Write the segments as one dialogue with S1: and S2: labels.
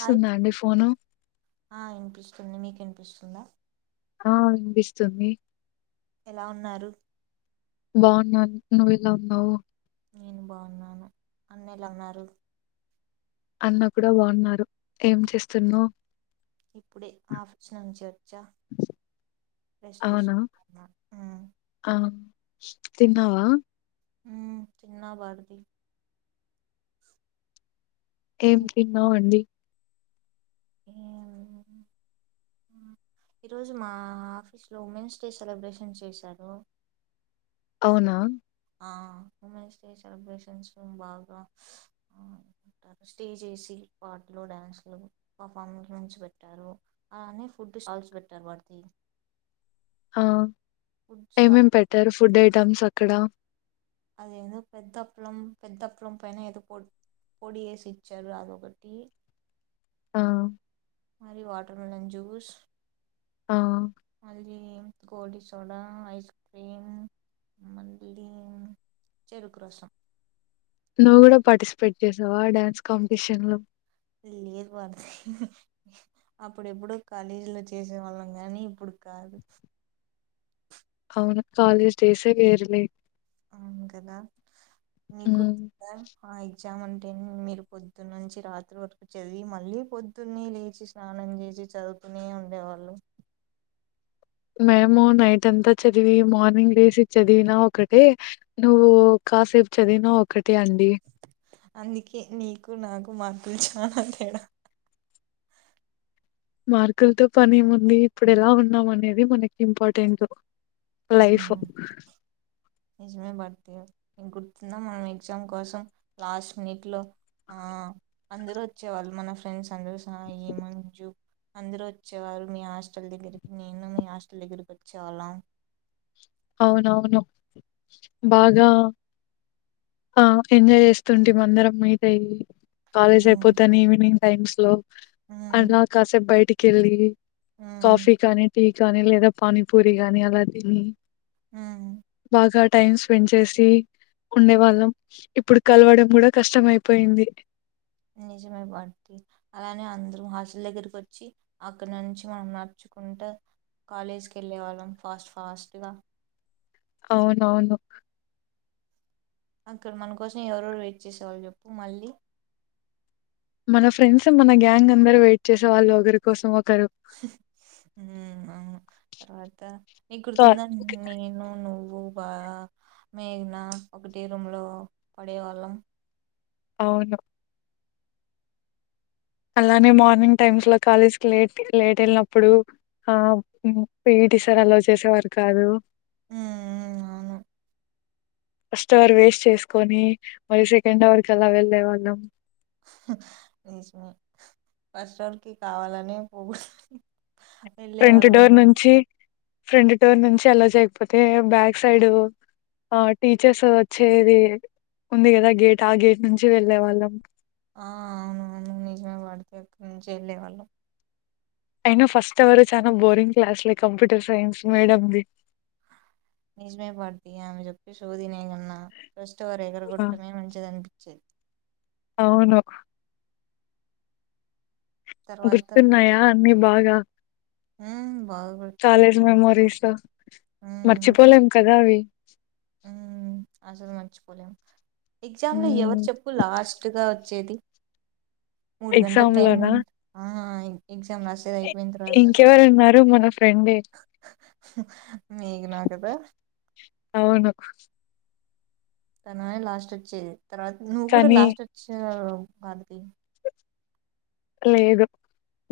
S1: Hi
S2: అండి phone
S1: అన్ని మీకునిపిస్తుందా
S2: ఆ వినిపిస్తుంది
S1: ఎలా ఉన్నారు
S2: బాగున్నా నువ్ ఎలా ఉన్నావు
S1: నేను బాగున్నాను అన్న ఎలా ఉన్నారు
S2: అన్న కూడా బాగున్నారు
S1: ఇప్పుడే ఆఫీస్ నుంచి వచ్చా రెస్ట్
S2: అవునా!
S1: తీసుకుంటున్న
S2: ఆ తిన్నావా
S1: తన్నా బర్ది
S2: ఏం తిన్నావు అండి
S1: ఎం ఈ రోజు మా ఆఫీస్ లో ఉమెన్స్ డే సెలబ్రేషన్ చేశారు.
S2: అవునా
S1: అ ఉమెన్స్ డే సెలబ్రేషన్స్ బాగా స్టేజ్ ఎసి పాటలు డ్యాన్స్లు పర్ఫార్మెన్స్ పెట్టారు అలానే ఫుడ్ స్టాల్స్ పెట్టారు వాటికి
S2: ఆ ఏమేం పెట్టారు ఫుడ్ ఐటమ్స్ అక్కడ
S1: అదేదో పెద్ద అప్పలం పెద్ద అప్పలం పైన ఏదో పొ పొడి వేసి ఇచ్చారు అదొకటి
S2: ఆ
S1: మరి వాటర్ మిలన్ జ్యూస్
S2: ఆ
S1: గోలి సోడా ఐస్ క్రీమ్ మళ్ళి చెరుకు రసం
S2: నువ్వు కూడా పార్టిసిపేట్ చేసావా ఆ డ్యాన్స్ కాంపిటీషన్ లో
S1: లేదు వారది అప్పుడో ఎప్పుడో కాలేజీలో చేసే వాళ్ళం కాని ఇప్పుడు కాదు
S2: అవును కాాలేజ్ డేస్ ఎ వేరులే
S1: అవును కదా నీకు
S2: హ్మ్.
S1: [unintelligible] వద్దామంటే మీరు పొద్దున్న నుంచి రాత్రి వరకు చదివి మళ్ళీ పొద్దున్న లేచి స్నానం చేసి చదువుతూనే ఉండేవాళ్ళు
S2: మేము నైట్ అంతా చదివి మార్నింగ్ లేసి చదివిన ఒకటే నువ్వు కాసేపు చదివినా ఒకటే అండి.
S1: అందుకే నీకు నాకు మా కు చానా తెడా
S2: మార్కులతో పని ఏముంది ఇప్పుడు ఎలా ఉన్నాం అనేదదె మనకి ఇంపార్టెంట్ లైఫ్
S1: నిజమే భారతి నీకు గుర్తుంద మనం ఎగ్జామ్ కోసం లాస్ట్ మినిట్ లో ఆ అందరు వచ్చేవాళ్ళు మన ఫ్రెండ్స్ సందు స ఎ మంజూ అందరూ వచ్చేవారు మీ హాస్టల్ దగ్గరికి నేను మీ హాస్టల్ దగ్గరకి వచ్చేవాళ్ళం.
S2: అవునవును బాగా ఆ ఎంజాయ్ చేస్తుంటిమి అందరం మీట్ అయి కాలేజ్
S1: ఉమ్
S2: అయిపోతానే ఈవినింగ్ టైమ్ స్లో
S1: ఉమ్
S2: అన్నా కాసేప్ బయటికి కెళ్ళి
S1: ఉమ్
S2: కాఫీ కాని టీ పానీ లేదా పానీపూరి గాని అలా తిని
S1: మ్
S2: బాగా టైం స్పెండ్ చేసి ఉండే వాళ్ళం ఇప్పుడు కలవడం కూడా కష్టం అయిపోయింది.
S1: నిజమై భారతి అలానే అందరూ హాస్టల్ దగ్గరకు వచ్చి అక్కడి నుంచి మనం నడుచుకుంటూ కాలేజీకి వెళ్ళే వాళ్ళం ఫాస్ట్ ఫాస్టుగా
S2: అవునవును
S1: అక్కడ మన కోసం ఎవరెరు వెయిట్ చేసేవాళ్ళు చెప్పు మళ్ళీ
S2: మన ఫ్రెండ్స్ మన గ్యాంగ్ అందరు వెయిట్ చే
S1: మ్ అవును తర్వాత నీ
S2: సో,
S1: గుర్తుందా నేను నువ్వు భూపా మేఘన ఒకటే రూమ్ లో పడే వాళ్ళం
S2: అవును అలానే మార్నింగ్ టైమ్స్ లో కాలేజ్ కి లేట్ లేట్ వెళ్ళినప్పుడు ఆ ప్రటీ సర్ అలవ్ చేసేవారు కాదు
S1: ఉ అవును
S2: ఫస్ట్ అవర్ వేస్ట్ చేసుకొని మరి సెకండ్ అవర్ కి అలా వెళ్ళే వాళ్ళం
S1: రీష్మి కస్ వార్కి కావాలనే పోగు
S2: ఫ్రంట్ డోర్ నుంచి ఫ్రంట్ టోర్ నుంచి అలా చేయకపోతే బ్యాక్ సైడ్ ఆ టీచర్స్ వచ్చేది ఉంది కదా గేట్ ఆ గేట్ నుంచి వెళ్ళే వాళ్ళం
S1: ఆ అవును అవును నిజమే వాడితే ఎక్కడి నుంచి వెళ్ళలేవాళ్ళం
S2: అయినా ఫస్ట్ ఎవరు చాలా బోరింగ్ క్లాస్లే కంప్యూటర్ సైన్స్ మేడంది
S1: నిజమే పాడత ఆమె చెప్పి శోదినే కన్నా ఫస్ట్ వారు ఎగరగట్టమే మంచిది అనిపించేది
S2: అవును
S1: తర్వాత
S2: గుర్తున్నాయా అన్న బాగా
S1: ఆ
S2: కాలేజ్ మెమోరీస్ మర్చిపోలేం కదా అవి
S1: ఆసలు మరిచిపోలే ఎగ్జామ్ లో
S2: ఉమ్.
S1: ఎవరు చెప్పు లాస్ట్ గా వచ్చేది మూడు గంటలు టైం ఎగ్జామ్ రాసేది
S2: ఇంకెవరు ఉన్నారు మన ఫ్రెండ్
S1: మీకు నా కదా
S2: అవును
S1: తననే లాస్ట్ అచ్చేది తర్వాత నువ్వు కూడా
S2: కానీ
S1: లాస్ట్ వచ్చి మనది
S2: లేదు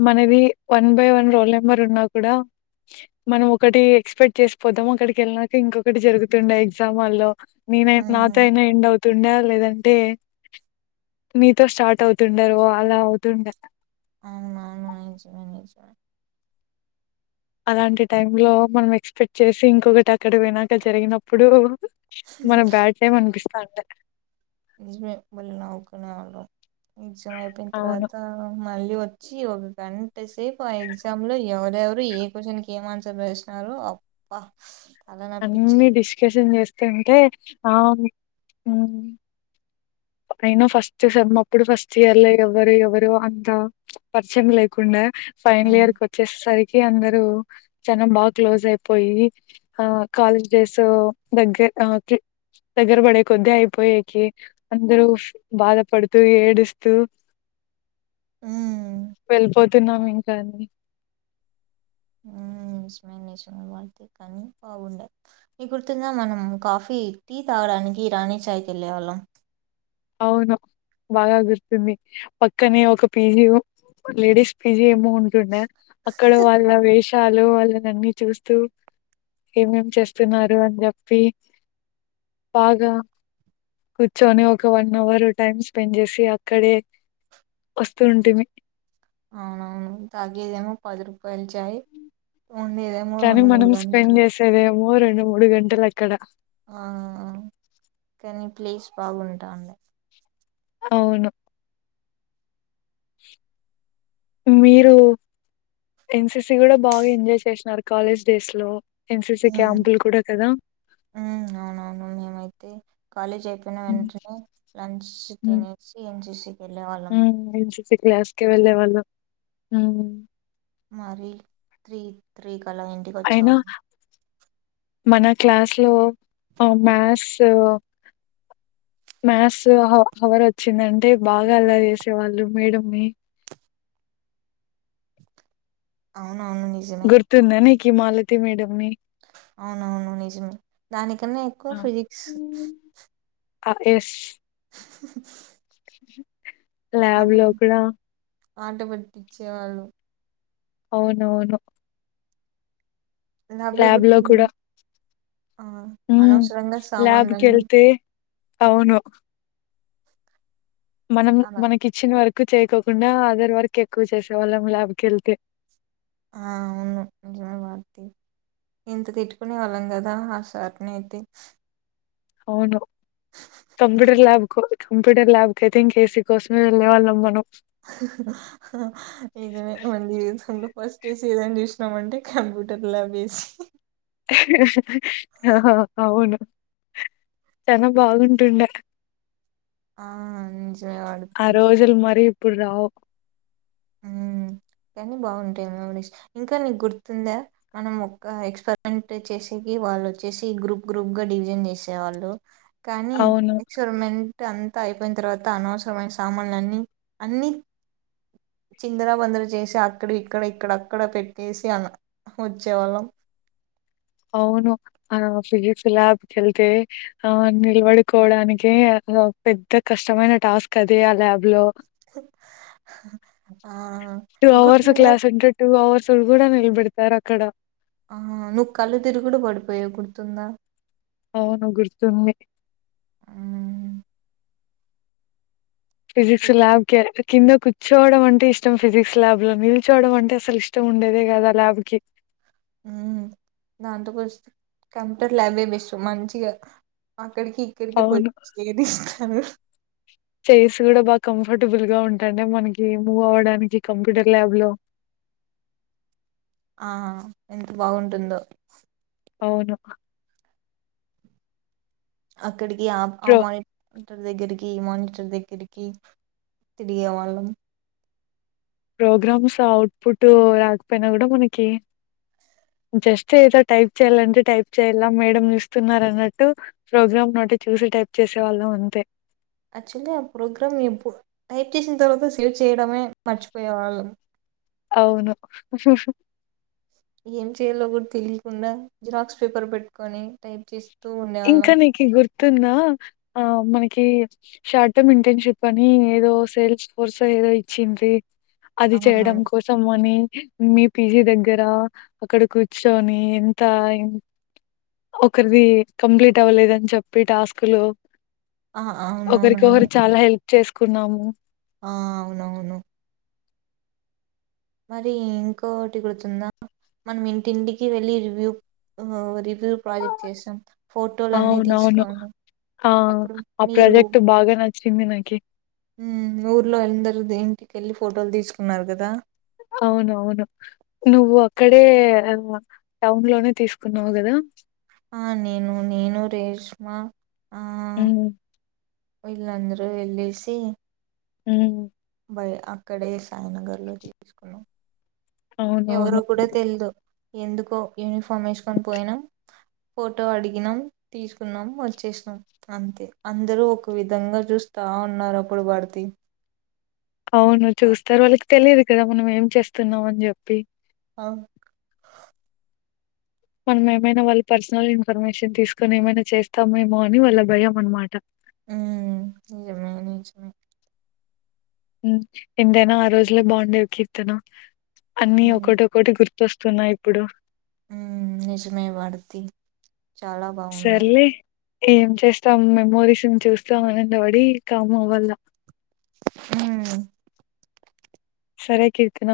S2: మనది one by one roll number ఉన్నా కూడా మనం ఒకటి ఎక్స్పెక్ట్ చేసిపోదాం ఒకక్కడికి వెళ్ళినాక ఇంకొకటి జరుగుతుండే ఎగ్జామ్ల్లో నేన నాతో
S1: ఉమ్
S2: అయినా ఎండ్ అవుతుంది తుండ లేదంటే మీతో స్టార్ట్ అవుతుండారు అలా అవుతుండ
S1: అనుమా నిజుమ నిజు
S2: అలాంటి టై లో మనం ఎక్స్పెక్ట్ చేసి ఇంకొకటి అక్కడ వినాక జరిగినప్పుడు మన బ్యాడ్ టైమ్ అనిపిస్తుంది అంటే
S1: నిజమ బళ్ళ నావుకునే వె ఎజామ్యిపో త
S2: అవును
S1: అత మళ్ళ వచ్చి ఒక గంట సేపు ఆ ఎగ్జామ్ లో ఎవరెవరు ఏ క్వశ్చన్ క ఏం ఆన్సర్ వసినారో అప్ప
S2: అన్ని డిస్కషన్ చేస్త ఆ అయినా ఫస్ట్ అప్పుడు ఫస్ట్ ఇయర్ లో ఎవరు ఎవరు అంత పరిచయం లేకుండా ఫైనల్
S1: ఉమ్
S2: ఇయర్ క వచ్చేసరికి ఏ అందరు చాల బాగా క్లోజ్ అయిపోయి ఆ కాలేజ్ డేస్ దగ్గర దగ్గర పడే కొద్దీ అయిపోయేకి అందరు ష్ బాధపడుతూ, ఏడుస్తూ
S1: ఉమ్.
S2: వెళ్ళిపోతున్నాం ఇ కానీ
S1: ఉ ఇష్మ నిశ్వర వా కానీ బాగుండది మీ గుర్తుంద మనం కాఫీ టీ తాగడానికి రాణి చాయ్కి వెళ్ళేవాళ్ళం.
S2: అవును బాగా గుర్తుంది పక్కనే ఒక పీజి ఓ లేడీస్ పీజి మోంటుండే అక్కడ వాళ్ళ వేష్ చాలు వాళ్ళన అన్ని చూస్తూ ఏమేం చేస్తున్నారు అని చెప్పి బాగా కూర్చొని ఒ ఒక వన్ అవర్ టైమ్ స్పెండ్ చేసి అక్కడే వస్తూ ఉంటుంది.
S1: అవునవును తాగే దేమో పది రూపాయలు చాయి
S2: కాని మనం స్పెండ్ చేసేదేమొ రెం ను మూడు గంటలు అక్కడ
S1: ఆ కానీ ప్లేస్ బాగుంటాండె.
S2: అవును మీరు ఎన్సిసి కూడా బాగా ఎంజాయ్ చేసినారు కాలేజ్ డేస్ లో. ఎన్సిసి
S1: అవునా
S2: క్యాంపులు కూడా కదా
S1: ఉ అవునవును మేమైతే కాలేజ్ అయిపోయిన
S2: హ్మ్
S1: వెంటనే లంచ్ తినేసి ఏం చేసి
S2: ఉహ ఇది చూపె క్లాస్ కి వెళ్ళేవాళ్ళం ఉ
S1: మరి త్రి త్రి క్కలా ఇంటికి
S2: అయినా
S1: వచ్చాం
S2: మన క్లాస్ లో ఆ మ్యాథ్స్ మ్యాథ్స్ అవర్ వచ్చిందంటే బాగా అల్లరి చేసేవాళ్ళుం మేడమ్నీ.
S1: అవును అవును నిజమే
S2: కి మాలతి మేడమ్ని
S1: అవునవును నిజమే దానికన్నా ఎక్కువ ఫిజిక్స్
S2: ఆ ఎస్
S1: హి హి
S2: ల్యాబ్ లో కూడా
S1: ఆట పట్టించేవాళ్ళు.
S2: అవునవును
S1: ల్యాబ్లో
S2: ల్యాబ్ లో
S1: గుర్తుంది
S2: కూడా
S1: ఆ
S2: ఉమ్
S1: అనవసరంగా
S2: ల్యాబ్కి
S1: సామాన్లన్నీ
S2: వెళ్తే అవును మనం
S1: అలా
S2: మనకి ఇచ్చిన వర్క్ ఎక్కువ చేయకోకుండా అదర్ వర్కే ఎక్కువ చేసేవాళ్ళం ల్యాబ్ కి వెళ్తే.
S1: ఆ అవును నిజమే వాది ఎంత తిట్టుకునే వాళ్ళం కదా ఆ సార్ని అయితే
S2: అవును కంప్యూటర్ ల్యాబ్కో కంప్యూటర్ ల్యాబ్ కైతే ఇంకే ఏసీ కోసమే వెళ్లే వాళ్ళం మనము
S1: నిజమే మళ్ళీ జీవితంలో ఫస్ట్ ఏ సీ ఏదైనా చూసినమంటే కంప్యూటర్ ల్యాబ్ ఏ సి
S2: ఆ అవును చాలా బాగుంటుండే
S1: ఆహ్ అందించేవాడు
S2: ఆ
S1: తి
S2: రోజులు మరి ఇప్పుడు రావ్
S1: ఉమ్ కానీ బాగుంటాయి మెమోరీస్ ఇంకా నీకు గుర్తుందా మనం ఒక ఎక్స్పరిమెంట్ చేసేకి వాళ్ళు వచ్చేసి గ్రూప్ గ్రూప్ గా డివిజన్ చేసేవాళ్ళు కానీ
S2: అవును
S1: ఎక్స్పెరిమెంట్ అంతా అయిపోయిన తర్వాత అనవసరమైన సామాన్లు అన్నీ అన్ని చిందరాబందర చేసి అక్కడి విక్కడ ఇక్కడ అక్కడ పెట్టేసి ఆ ఆహ్ వచ్చేవాళ్ళం
S2: అవును ఆ ఫిజిక్స్ ల్యాబ్కి వెళ్తే ఆ నిలబడుకోవడానికి పెద్ద కష్టమైన టాస్క్ అది ఆ ల్యాబ్ లో
S1: ఆ!
S2: టూ
S1: నీకు
S2: అవర్స్
S1: గుర్తుందా?
S2: క్లాస్ ఉంటే టూ అవర్ తుల్ కూడా నిలబెడతారు అక్కడ
S1: ఆ నువ్ కళ్ళు తిరుగుడు పడిపోయవు గుర్తుందా
S2: అవునుగుర్తుంది
S1: హ్మ్.
S2: ఫిజిక్స్ ల్యాబ్ కెల్ తే కింద కూర్చోవడం అంటే ఇష్టం ఫిజిక్స్ ల్యాబ్ లో నిల్చువడం అంటే అసలు ఇష్టం ఉండేదే కదు ఆ ల్యాబ్ కి
S1: ఉమ్ దాంతో పోలిస్తే కంప్యూటర్ ల్యాబే బెస్ట్ మంచిగా అ క్కడికి ఇక్కడికి పోయ్
S2: అవును
S1: కూ చేది స్తారు
S2: చైర్స్ కూడా బాగా కంఫర్టబుల్ గా ఉంటుండే మనకి మూవ్ అవడానికి కంప్యూటర్ ల్యాబ్ లో
S1: ఆ ఎంత బాగుంటుందో
S2: అవును
S1: అ క్కడికి ఆప్ ఆ
S2: ప్రో
S1: మని దగ్గరికి మానిటర్ దగ్గరికి తిరిగే వాళ్ళం
S2: ప్రోగ్రామ్స్ అఔట్పుట్ రాకపోయినా కూడా మనకి జస్ట్ ఏదో టైప్ చేయాలంటే టైప్ చేయాల మేడం చూస్తున్నారు అన్నట్టు ప్రోగ్రామ్ నోటి చూసి టైప్ చేసే వాళ్ళం అంతే
S1: యాక్చువల్లీ ఆ ప్రోగ్రామ్ ఎప్పుడు టైప్ చేసిన తర్వాత సేవ్ చేయడమే మర్చిపోయేవాళ్ళం
S2: అవును [inaudible]
S1: ఏం చేయాలో కూడా తెలియకుండా జిరాక్స్ పేపర్ పెట్టుకొని టైప్ చేసి
S2: ఇంకా నీకు గుర్తుంద ఆ మనకి కీ షార్ట్ టర్మ్ ఇంటర్న్షిప్ అని ఏదో సేల్స్ కోర్స్ ఏదో ఇచ్చిండ్రి అది చేయడం
S1: అవునవును
S2: కోసం అని మీ పీజీ దగ్గర అక్కడ కూర్చొని ఎంత ఒకరిది కంప్లీట్ అవ్వలేదని చెప్పి టాస్క్ లో
S1: ఆ
S2: ఒకరికి
S1: అవునవునవును
S2: ఒకరు చాలా హెల్ప్ చేసుకున్నాము
S1: ఆ అవునవును మరి ఇంకోటిగుడుతుందా మనం ఇంటింటికి వెళ్ళి రివ్యూ ఆ రివ్ యూ ప్రాజెక్ట్ చేసాం ఫోటోలు అన్నీ
S2: అవునవును.
S1: తీసుకోనీ
S2: ఆ!
S1: అప్పుడు
S2: ఆ
S1: మీరు
S2: ప్రాజెక్ట్ బాగా నచ్చింది నాకి.
S1: ఉమ్ ఊర్లో అందరు ఇంటికెళ్ళి ఫోటోలు తీసుకున్నారు కదా
S2: అవునవును నువ్వు అక్కడే టౌన్ లోనే తీసుకున్నావు కదా
S1: ఆ నేను నేను రేష్మ
S2: ఉమ్ హు
S1: ఇల్లందు వెళ్లేసి
S2: ఉమ్
S1: మరి అక్కడే సాయి నగర్లో తీసుకున్నాం
S2: అవునవును.
S1: ఎవరో కూడా తెలిదు ఎందుకో యూనిఫామ్ వేసుకొని పోయినాం ఫోటో అడిగినాం తీసుకున్నాం వచ్చేసినాం అంతే అందరూ ఒక విధంగా చూస్తా ఉన్నారు అప్పుడు భారతి
S2: అవును
S1: ఆ,
S2: చూస్తారు వాళ్ళకి తెలియదు కదా మనం ఏం చేస్తున్నామ అని చెప్పి
S1: అక్
S2: మనం ఏమైనా వాళ్ళ పర్సనల్ ఇన్ఫర్మేషన్ తీసుకొని ఏమైనా చేస్తామేమో అని వాళ్ళ భయం అనమాట
S1: ఉమ్ నిజమే నిజమే
S2: ఉమ్ ఎంతైనా ఆ రోజులే బాగుండేవి కీర్తన అన్ని
S1: మ్మ్
S2: ఒకోటోకోటే గుర్తు వస్తున్నాయి ఇప్పుడు
S1: ఉమ్ నిజమే వాడుతి చాలా బాగున్నాయి
S2: సర్లే ఏం చేస్తాం మెమోరీస్ చూస్తు ఆనంద పడి కామ్ అవ్వల్ల
S1: హుమ్
S2: సరే కీర్తన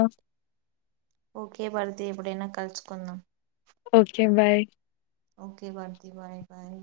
S1: ఓకే భారతి ఎప్పుడైనా కలుసుకుందాం
S2: okay bye
S1: okay Bharati bye bye